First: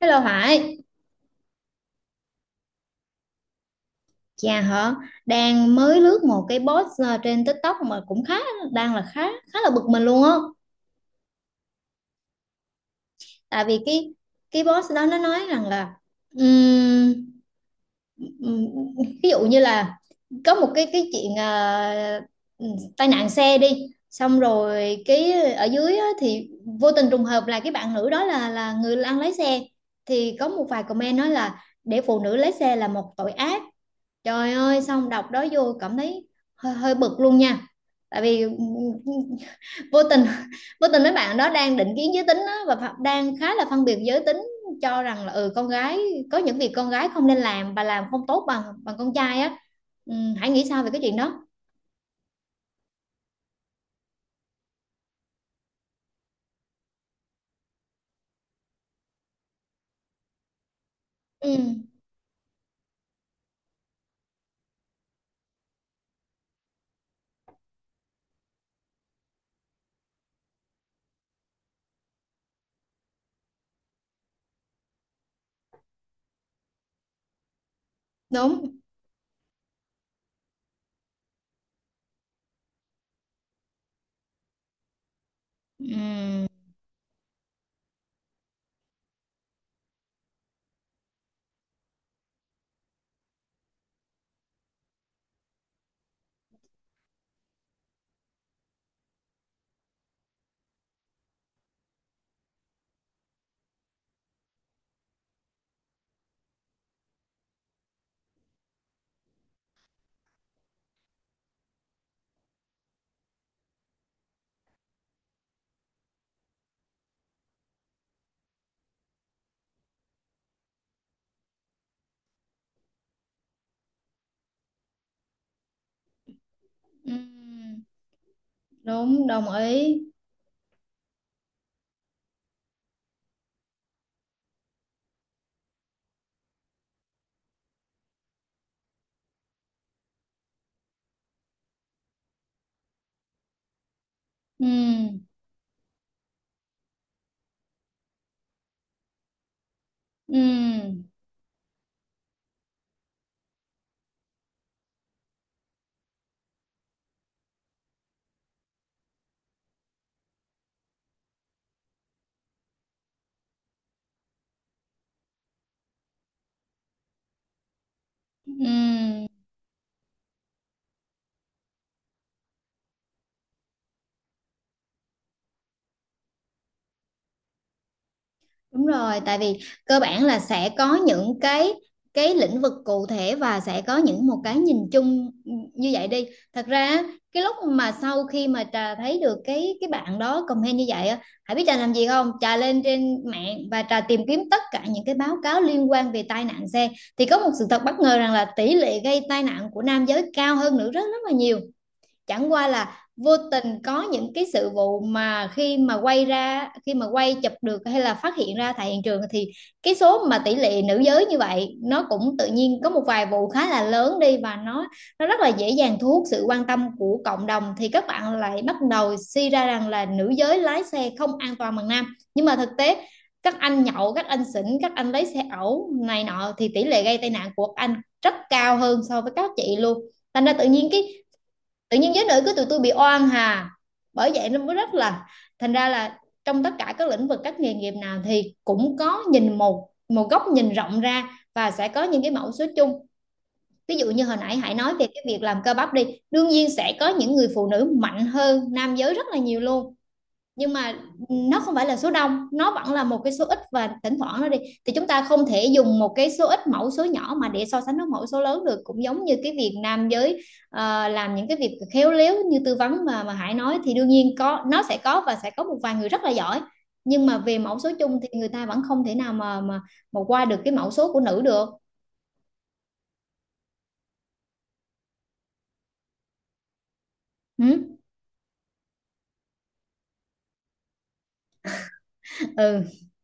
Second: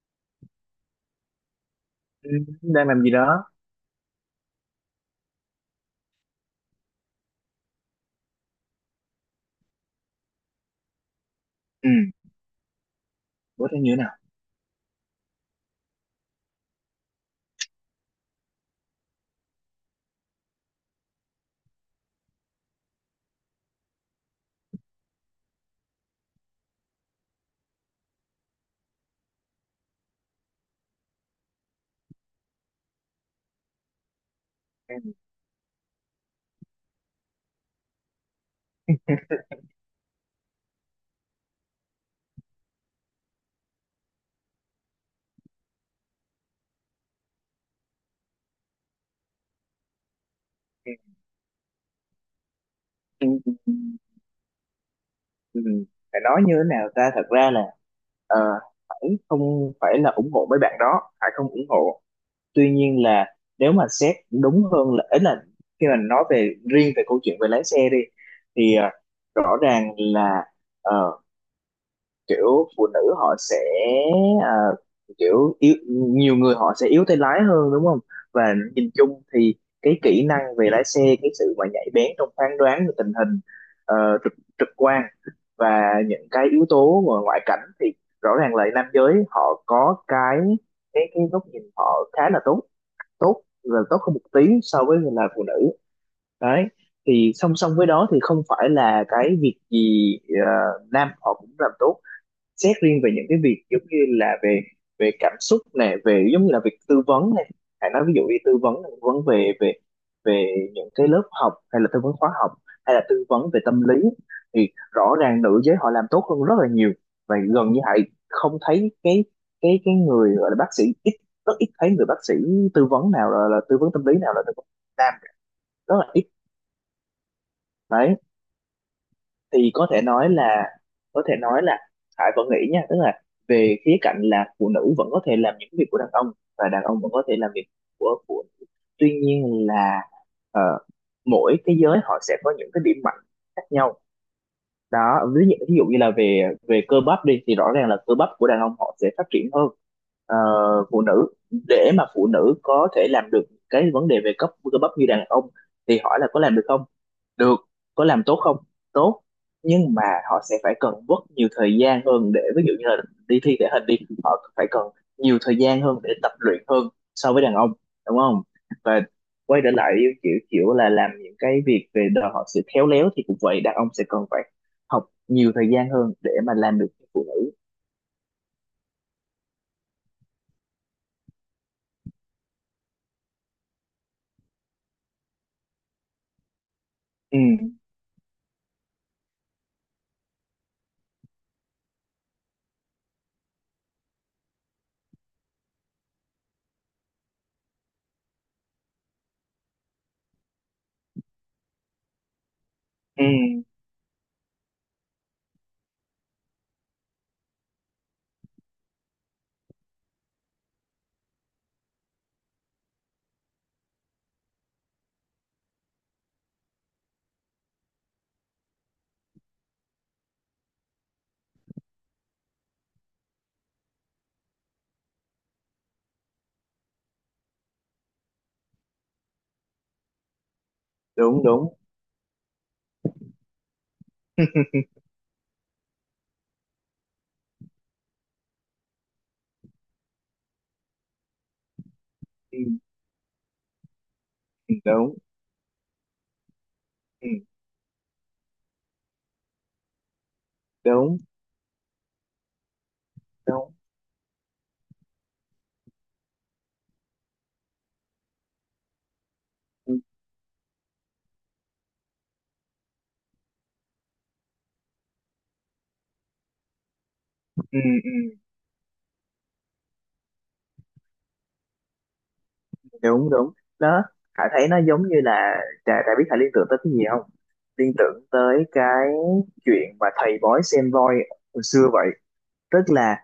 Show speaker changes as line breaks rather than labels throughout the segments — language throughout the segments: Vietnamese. Hello Hải,
Ừ, đang làm gì đó?
chà hả, đang mới lướt một cái post trên TikTok mà cũng khá đang là khá khá là bực mình luôn á.
Ừ,
Tại
bữa
vì
thế như thế nào?
cái post đó nó nói rằng là ừm, ừm, ví dụ như là có một cái chuyện ừm, tai nạn xe đi, xong rồi cái ở dưới á, thì vô tình trùng hợp là cái bạn nữ đó là người đang lái xe, thì có một vài comment nói là để phụ nữ lái xe là một tội ác. Trời ơi, xong
Ừ,
đọc đó vô cảm thấy hơi bực luôn nha. Tại vì ừ, vô tình vô tình mấy bạn đó đang định kiến giới tính á, và đang khá là phân biệt giới tính, cho rằng là ừ con gái có những việc con gái không nên làm và làm không tốt bằng bằng con trai á. Ừ, hãy nghĩ sao về cái chuyện đó.
ừ, ừ, ừ, ừ. Phải nói như thế nào ta, thật ra là ờ, Hải không phải là ủng hộ mấy bạn đó, Hải không
Ừ,
ủng hộ. Tuy nhiên là nếu mà xét đúng hơn là ấy là khi mà nói về riêng về câu chuyện về lái xe đi thì rõ ràng là ờ, kiểu phụ nữ họ sẽ, à, kiểu yếu, nhiều người họ sẽ yếu tay lái hơn, đúng không. Và
đúng.
nhìn chung thì cái kỹ năng về lái xe, cái sự mà nhạy bén trong phán đoán về tình hình, ờ, trực trực quan và những
Ừ,
cái yếu tố mà ngoại cảnh thì rõ ràng là nam giới họ có cái góc nhìn họ khá là tốt, tốt là tốt hơn một tí so với là phụ nữ. Đấy, thì song song với đó thì không phải là cái việc gì ờ, nam họ cũng làm tốt. Xét riêng về những cái việc giống như là về về cảm xúc này, về giống như là việc tư vấn này, hãy nói ví dụ đi, tư vấn là tư vấn về về về những cái lớp học hay là tư vấn khóa học hay là tư vấn về tâm lý thì rõ ràng nữ giới họ làm tốt hơn rất là nhiều. Và gần như hãy không thấy cái người gọi là bác sĩ ít, rất ít thấy người bác sĩ tư vấn nào là tư vấn tâm lý nào là tư vấn nam, rất là ít.
ừ,
Đấy,
đúng, đồng
thì có
ý.
thể nói là có thể nói là Hải vẫn nghĩ nha, tức là về khía cạnh là phụ nữ vẫn có thể làm những việc của đàn ông và đàn ông vẫn có thể làm việc của phụ nữ. Tuy nhiên là ờ, mỗi cái giới họ sẽ có những cái điểm mạnh khác nhau.
Ừ,
Đó, ví dụ như là về về cơ bắp đi thì rõ ràng là cơ bắp của đàn ông họ sẽ phát triển hơn ờ,
ừ,
phụ nữ. Để mà phụ nữ có thể làm được cái vấn đề về cấp cơ bắp như đàn ông thì hỏi là có làm được không? Được. Có làm tốt không? Tốt. Nhưng mà họ sẽ phải cần mất nhiều thời gian hơn để ví dụ như là đi thi thể hình đi, họ phải cần nhiều thời gian hơn để tập luyện hơn so với đàn ông, đúng không. Và
ừ.
quay trở lại kiểu kiểu là làm những cái việc về đòi hỏi sự khéo léo thì cũng vậy, đàn ông sẽ cần phải học nhiều thời gian hơn để mà làm được cái phụ nữ.
Đúng rồi, tại vì cơ bản là sẽ có những cái lĩnh vực cụ thể và sẽ có những một cái nhìn chung như vậy đi. Thật ra á,
Ừ,
cái lúc mà sau khi mà trà thấy được cái bạn đó comment như vậy á, hãy biết trà làm gì không? Trà lên trên mạng và trà tìm kiếm tất cả những cái báo cáo liên quan về tai nạn xe, thì có một sự thật bất ngờ rằng là tỷ lệ gây tai nạn của nam giới cao hơn nữ rất rất là nhiều. Chẳng qua là
ừ,
vô tình có những cái sự vụ mà khi mà quay ra khi mà quay chụp được hay là phát hiện ra tại hiện trường, thì cái số mà tỷ lệ nữ giới như vậy nó cũng tự nhiên có một vài vụ khá là lớn đi và nó rất là dễ dàng thu hút sự quan tâm của cộng đồng, thì các bạn lại bắt đầu suy ra rằng là nữ giới lái xe không an toàn bằng nam. Nhưng mà thực tế các anh nhậu các anh xỉn các anh lấy xe ẩu này nọ thì tỷ lệ gây tai nạn của các anh rất cao hơn so với các chị luôn. Thành ra tự nhiên cái
đúng đúng,
tự nhiên giới nữ của tụi tôi bị oan hà, bởi vậy nó mới rất là thành ra là trong tất cả các lĩnh vực các nghề nghiệp nào thì cũng có nhìn một một góc nhìn rộng ra, và sẽ có những cái mẫu
ừ,
số chung. Ví dụ như hồi nãy hãy nói về
đúng,
cái việc làm cơ bắp đi, đương nhiên sẽ có
ừ,
những người phụ nữ mạnh hơn nam giới rất là nhiều luôn, nhưng mà
đúng
nó không phải là số đông, nó vẫn là một cái số ít
đúng,
và thỉnh thoảng nó đi, thì chúng ta không thể dùng một cái số ít mẫu số nhỏ mà để so sánh với mẫu số lớn được, cũng giống như cái việc
ừ,
nam giới làm những cái việc khéo léo như tư vấn mà Hải nói, thì đương nhiên có nó sẽ có và sẽ có một vài người rất là giỏi, nhưng mà về mẫu
ừ,
số chung
ừ,
thì người ta vẫn không thể nào mà qua được cái mẫu số của nữ được.
đúng đúng. Đó, Hải thấy nó giống như là, Trà Trà biết Hải liên tưởng tới cái gì không?
Ừ.
Liên tưởng tới cái chuyện mà thầy bói xem voi hồi xưa vậy. Tức
Ừ.
là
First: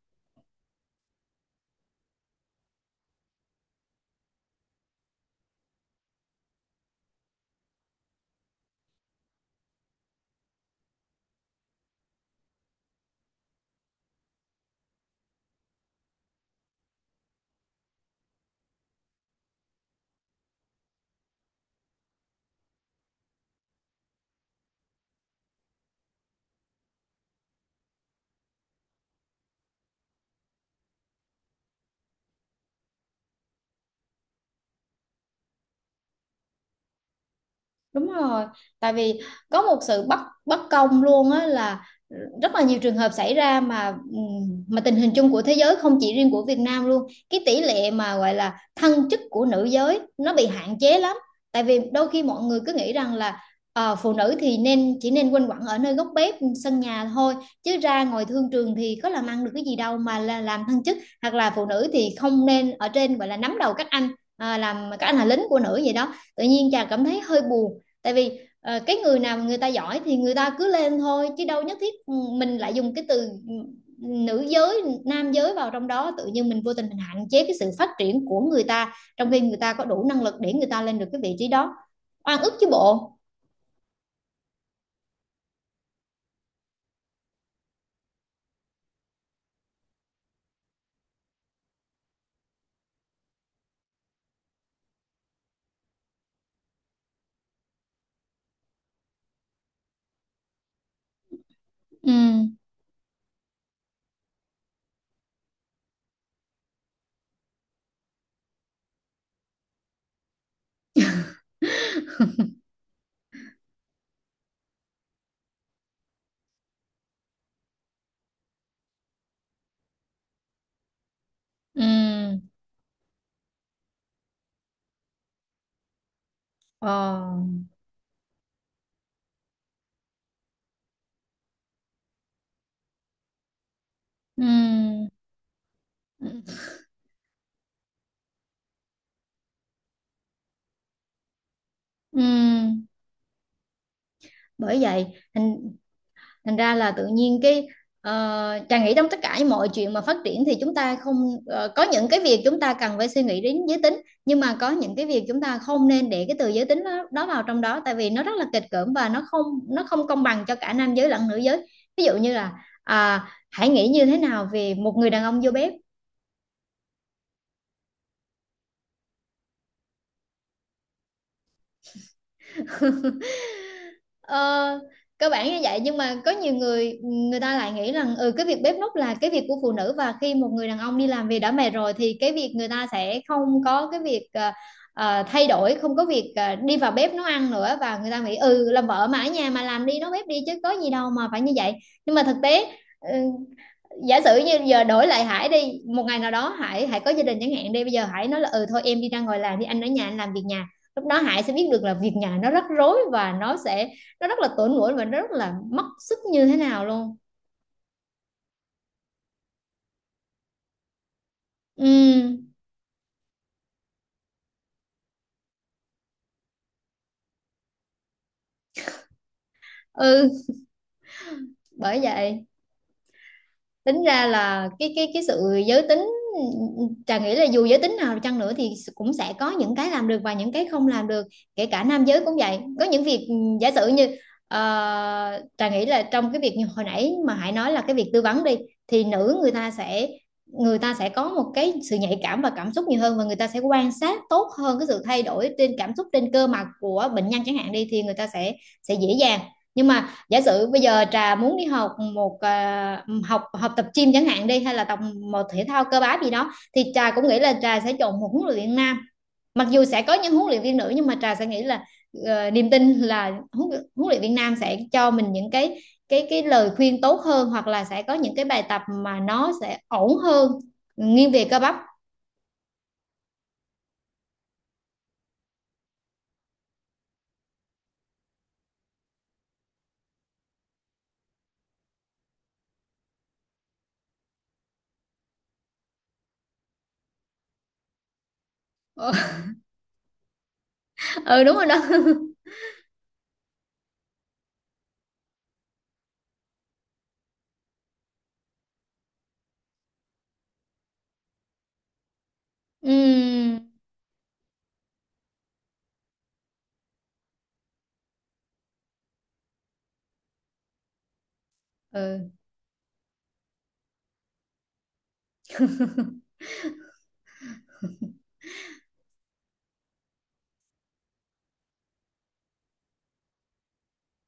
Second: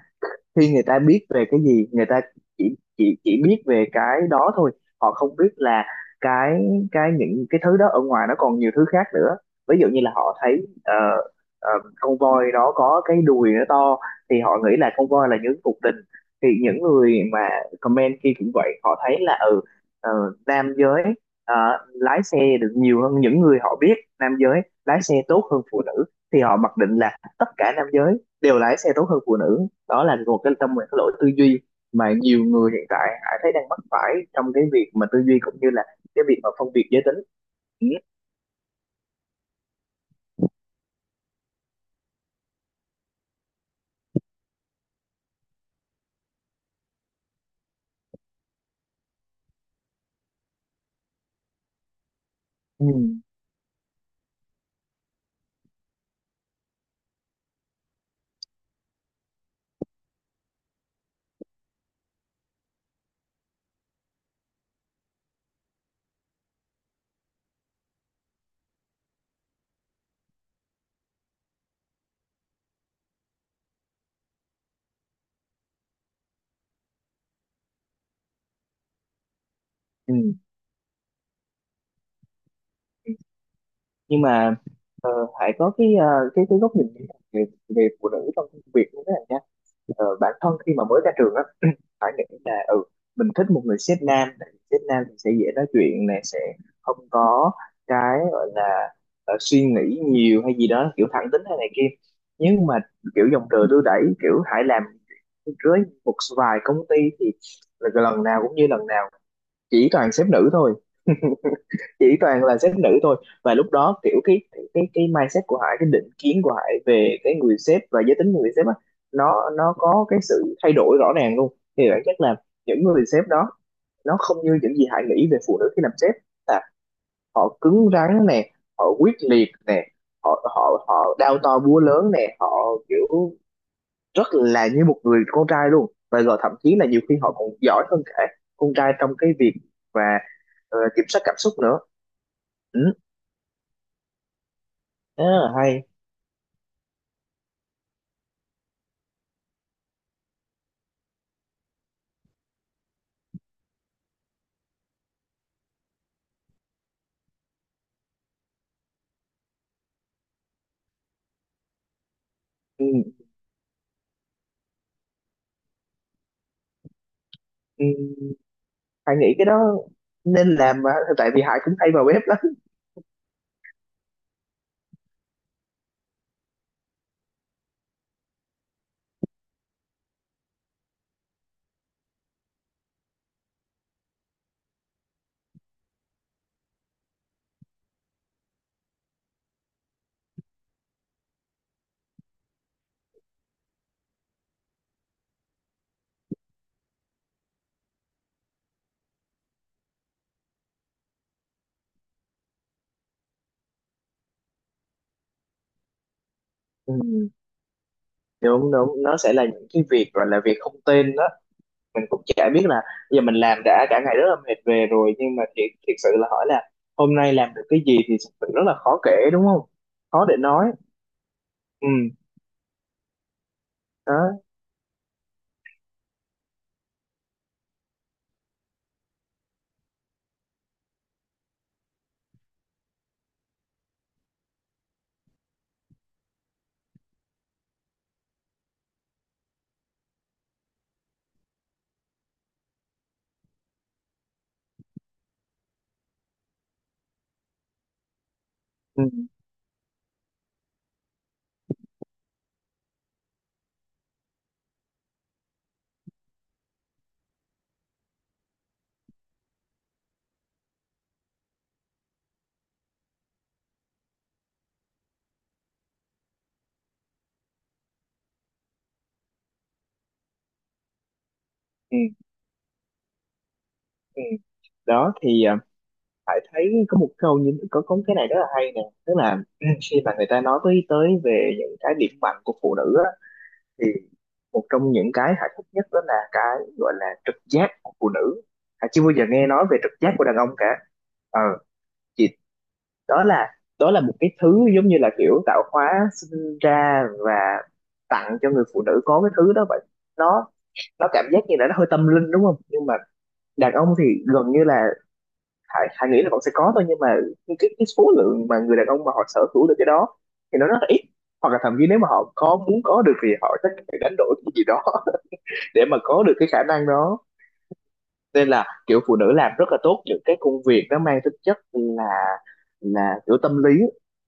khi người ta biết về cái gì, người ta chỉ biết về cái đó thôi, họ không biết là cái cái những cái thứ đó ở ngoài nó còn nhiều thứ khác nữa. Ví dụ như là họ thấy ờ, con voi đó có cái đùi nó to thì họ nghĩ là con voi là những cuộc tình. Thì những người mà comment kia cũng vậy, họ thấy là ừ, ờ, nam giới ờ, lái xe được nhiều hơn những người họ biết, nam giới lái xe tốt hơn phụ nữ thì họ mặc định là tất cả nam giới đều lái xe tốt hơn phụ nữ. Đó là một cái trong một cái lỗi tư duy mà nhiều người hiện tại Hải thấy đang mắc phải trong cái việc mà tư duy cũng như là cái việc mà phân biệt giới tính. Ừ.
Đúng rồi, tại vì có một sự bất bất công luôn á, là rất là nhiều trường hợp xảy ra mà tình hình chung của thế giới không chỉ riêng của Việt Nam luôn. Cái tỷ lệ mà gọi là thăng chức của nữ giới nó bị hạn chế lắm. Tại vì đôi khi mọi người cứ
Ừ.
nghĩ rằng là phụ nữ thì nên chỉ nên quanh quẩn ở nơi góc bếp sân nhà thôi, chứ ra ngoài thương trường thì có làm ăn được cái gì đâu mà là làm thăng chức, hoặc là phụ nữ thì không nên ở trên gọi là nắm đầu các anh, à, làm các anh là lính của nữ vậy đó, tự nhiên chàng cảm thấy hơi buồn. Tại vì cái người nào mà người ta giỏi thì người ta cứ lên thôi chứ đâu nhất thiết mình lại dùng cái từ ừ, nữ giới nam giới vào trong đó, tự nhiên mình vô tình mình hạn chế cái sự phát triển của người ta trong khi người ta có đủ năng lực
Ừ.
để người ta lên được cái vị trí đó. Oan ức chứ bộ.
Nhưng mà ờ, Hải có cái cái góc nhìn về về phụ nữ trong công việc như thế nào. Ờ, bản thân khi mà mới ra trường á, phải nghĩ là ừ, mình thích một người sếp nam, tại vì sếp nam thì sẽ dễ nói chuyện này, sẽ không có cái gọi là suy nghĩ nhiều hay gì đó, kiểu thẳng tính hay này kia.
Ừ,
Nhưng mà kiểu dòng đời đưa đẩy kiểu Hải làm với một vài công ty thì là lần nào cũng như lần nào, chỉ toàn sếp nữ thôi, chỉ toàn là sếp nữ thôi. Và lúc đó kiểu cái cái mindset của Hải, cái định kiến của Hải về cái người sếp và giới tính của người sếp á, nó có cái sự thay đổi rõ ràng luôn.
ừ,
Thì bản chất là những người sếp đó nó không như những gì Hải nghĩ về phụ nữ khi làm sếp, là
ờ,
họ cứng rắn nè, họ quyết liệt nè, họ họ họ đao to búa lớn nè, họ kiểu rất là như một
ừ,
người con trai luôn, và rồi thậm chí là nhiều khi họ còn giỏi hơn cả con trai trong cái việc và kiểm soát cảm xúc nữa. Ừ.
ừ. Bởi vậy
Đó là hay.
thành ra là tự nhiên cái Trà nghĩ trong tất cả mọi chuyện mà phát triển thì chúng ta không có những cái việc chúng ta cần phải suy nghĩ đến giới tính, nhưng mà có những cái việc chúng ta không nên để cái từ giới tính đó vào trong đó, tại vì nó rất là kịch cưỡng và nó không công bằng cho cả nam giới lẫn nữ giới. Ví dụ như là
Ừ,
à, hãy nghĩ như thế nào về một người đàn ông vô bếp.
ừ, hay nghĩ cái đó nên làm mà, tại vì Hải cũng hay vào web lắm.
Ờ, cơ bản như vậy, nhưng mà có nhiều người người ta lại nghĩ rằng ừ cái việc bếp núc là cái việc của phụ nữ, và khi một người đàn ông đi làm về đã mệt rồi thì cái việc người ta sẽ không có cái việc thay đổi, không có việc đi vào bếp nấu ăn nữa, và người ta nghĩ ừ làm vợ mà ở nhà mà làm đi nấu bếp đi chứ có gì đâu mà phải như vậy. Nhưng mà thực tế ừ, giả sử như giờ đổi lại Hải đi, một ngày nào đó Hải Hải có gia đình chẳng hạn đi, bây giờ Hải nói là ừ thôi em đi ra ngoài làm đi anh ở nhà anh làm việc nhà, lúc đó Hải sẽ biết được là việc nhà nó rắc rối và nó sẽ nó rất là tổn mũi và nó rất là mất sức như thế nào
Ừ.
luôn.
Đúng đúng, nó sẽ là những cái việc gọi là việc không tên đó. Mình cũng chả
Ừ.
biết là bây giờ mình làm đã cả ngày rất là mệt về rồi, nhưng mà thiệt thiệt sự là hỏi là hôm nay làm được cái gì thì thực sự rất là khó kể, đúng không. Khó
Ừ.
để nói. Ừ.
Bởi vậy tính
Đó.
ra là cái sự giới tính, Trà nghĩ là dù giới tính nào chăng nữa thì cũng sẽ có những cái làm được và những cái không làm được. Kể cả nam giới cũng vậy, có những việc giả sử như Trà nghĩ là trong cái việc như hồi nãy mà Hải nói là cái việc tư vấn đi, thì nữ người ta sẽ có một cái sự nhạy cảm và cảm xúc nhiều hơn, và người ta sẽ quan sát tốt hơn cái sự thay đổi trên cảm xúc trên cơ mặt của bệnh nhân chẳng hạn đi, thì người ta sẽ
Ừ,
dễ dàng. Nhưng mà giả sử bây giờ Trà muốn đi học một à, học học tập gym chẳng hạn đi hay là tập một thể thao cơ bắp gì đó, thì Trà cũng nghĩ là Trà sẽ chọn một huấn luyện viên nam. Mặc dù sẽ có những huấn luyện viên nữ, nhưng mà Trà sẽ nghĩ là niềm tin là huấn luyện viên nam sẽ cho mình những cái cái lời khuyên tốt hơn, hoặc là sẽ có những cái bài tập mà nó sẽ ổn hơn nghiêng về cơ bắp.
ừ, ừ. Đó thì Hải thấy có một câu như có cái này rất là hay nè, tức là khi mà người ta nói tới tới về những cái điểm mạnh của phụ nữ á, thì một trong những cái hạnh phúc nhất đó là cái gọi là trực giác của phụ nữ. Chưa bao
Ừ,
giờ nghe nói về trực giác của đàn ông cả. ờ
ừ đúng rồi đó.
thì đó là một cái thứ giống như là kiểu tạo hóa sinh ra và tặng cho người phụ nữ có cái thứ đó vậy. nó nó cảm giác như là nó hơi tâm linh đúng không, nhưng mà
Ừm,
đàn ông thì gần như là, Hải nghĩ là vẫn sẽ có thôi, nhưng mà cái số lượng mà người đàn ông mà họ sở hữu được cái đó thì nó rất là ít, hoặc là thậm chí nếu mà họ
ừ,
có muốn có được thì họ chắc phải đánh đổi cái gì đó để mà có được cái khả năng đó. Nên là kiểu phụ nữ làm rất là tốt những cái công việc nó mang tính chất là kiểu tâm lý,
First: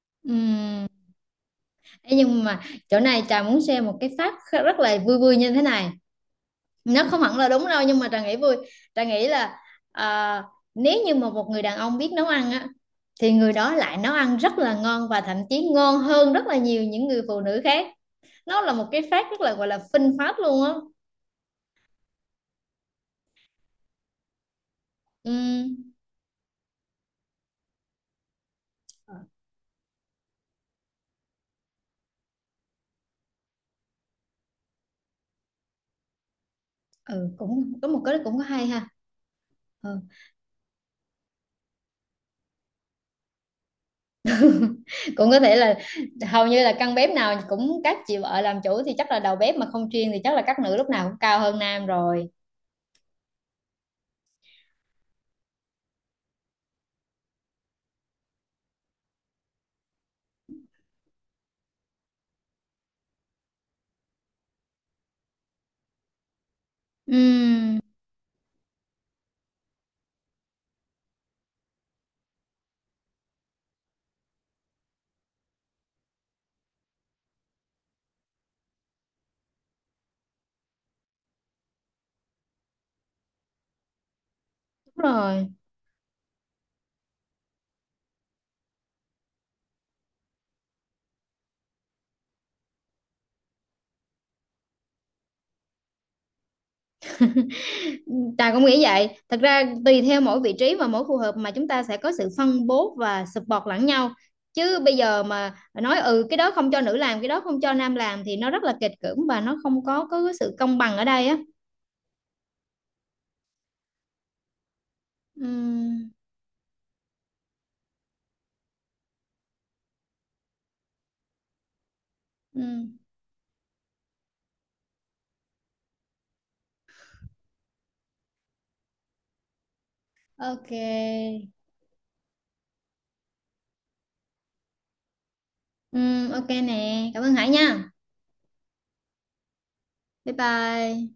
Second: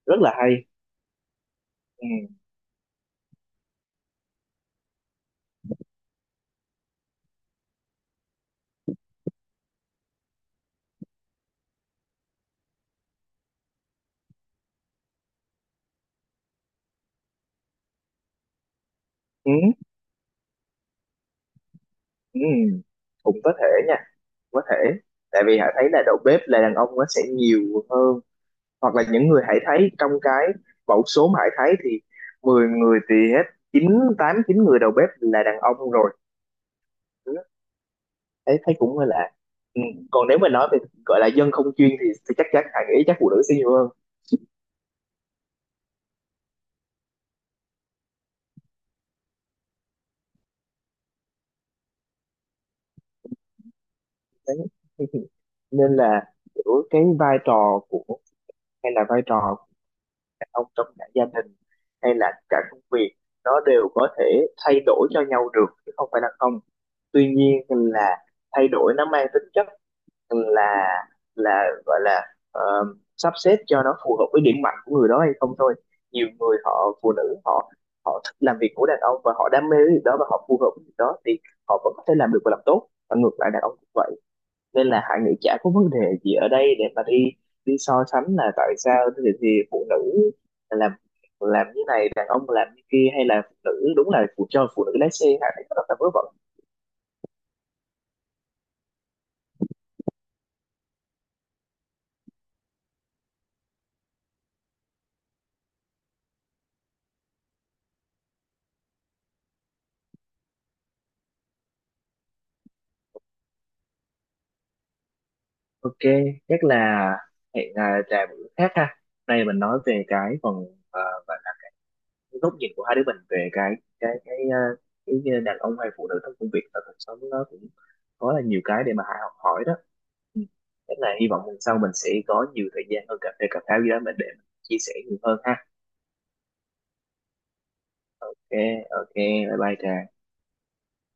rất là hay.
ừm.
Ừ.
Thế nhưng mà chỗ này Trà muốn share một cái phát rất là vui vui như thế này, nó không hẳn là đúng đâu nhưng mà Trà nghĩ vui. Trà nghĩ là à, nếu như mà một người đàn ông biết nấu ăn á, thì người đó lại nấu ăn rất là ngon và thậm chí ngon hơn rất là nhiều những người phụ nữ khác. Nó là một cái fact rất
Ừ.
là gọi là phinh phát luôn á.
Ừ. Cũng có thể nha, có thể tại vì hải
Ừm.
thấy là đầu bếp là đàn ông nó sẽ nhiều hơn, hoặc là những người hải thấy trong cái mẫu số mà hải thấy thì 10 người thì hết 9, 8, 9 người đầu bếp là đàn ông rồi.
Ừ
Ừ,
cũng có một cái cũng có
thấy
hay
thấy
ha.
cũng hơi lạ. Ừ.
Ừ.
Còn nếu mà nói về gọi là dân không chuyên thì chắc chắn hải nghĩ chắc phụ nữ sẽ nhiều hơn.
Cũng có thể là hầu như là căn bếp nào cũng các chị vợ làm chủ, thì chắc là đầu bếp mà không chuyên thì chắc là các nữ lúc nào cũng cao hơn nam rồi.
Đấy. Nên là giữa cái vai trò của, hay là vai trò của đàn ông trong cả gia đình hay là cả công việc nó đều có thể thay đổi cho nhau được, chứ không phải là không. Tuy nhiên
Ừm,
là thay đổi nó mang tính chất là là gọi là sắp xếp cho nó phù hợp với điểm mạnh của người đó hay không thôi. Nhiều người họ phụ nữ họ họ thích làm việc của đàn ông và họ đam mê cái việc đó và họ phù hợp với việc đó thì họ vẫn có thể làm được và làm tốt, và ngược lại đàn ông cũng vậy. Nên
đúng
là Hải nghĩ
rồi.
chả có vấn đề gì ở đây để mà đi đi so sánh là tại sao thì phụ nữ làm làm như này đàn ông làm như kia, hay là phụ nữ đúng là phụ, cho phụ nữ lái xe Hải thấy rất là vớ vẩn.
Tài cũng nghĩ vậy. Thật ra tùy theo mỗi vị trí và mỗi khu hợp mà chúng ta sẽ có sự phân bố và support lẫn nhau. Chứ bây giờ mà nói ừ cái đó không cho nữ làm, cái đó không cho nam làm thì nó rất là kịch cưỡng và nó không có cái sự công bằng ở đây á.
Ok,
Ừm,
chắc là hẹn Trà bữa khác ha, nay mình nói về cái phần, à, và cái góc nhìn của hai
ừm,
đứa mình về cái cái cái à, cái đàn ông hay phụ nữ trong công việc và cuộc sống, nó cũng có là nhiều cái để mà Hải học hỏi đó. Ừ. Thế là hy
ok.
vọng lần sau mình sẽ có nhiều thời gian hơn cà phê cà pháo gì đó mình để mình chia sẻ nhiều hơn ha.
Ok nè. Cảm ơn Hải nha.
Ok, ok, bye bye Trà.
Bye bye.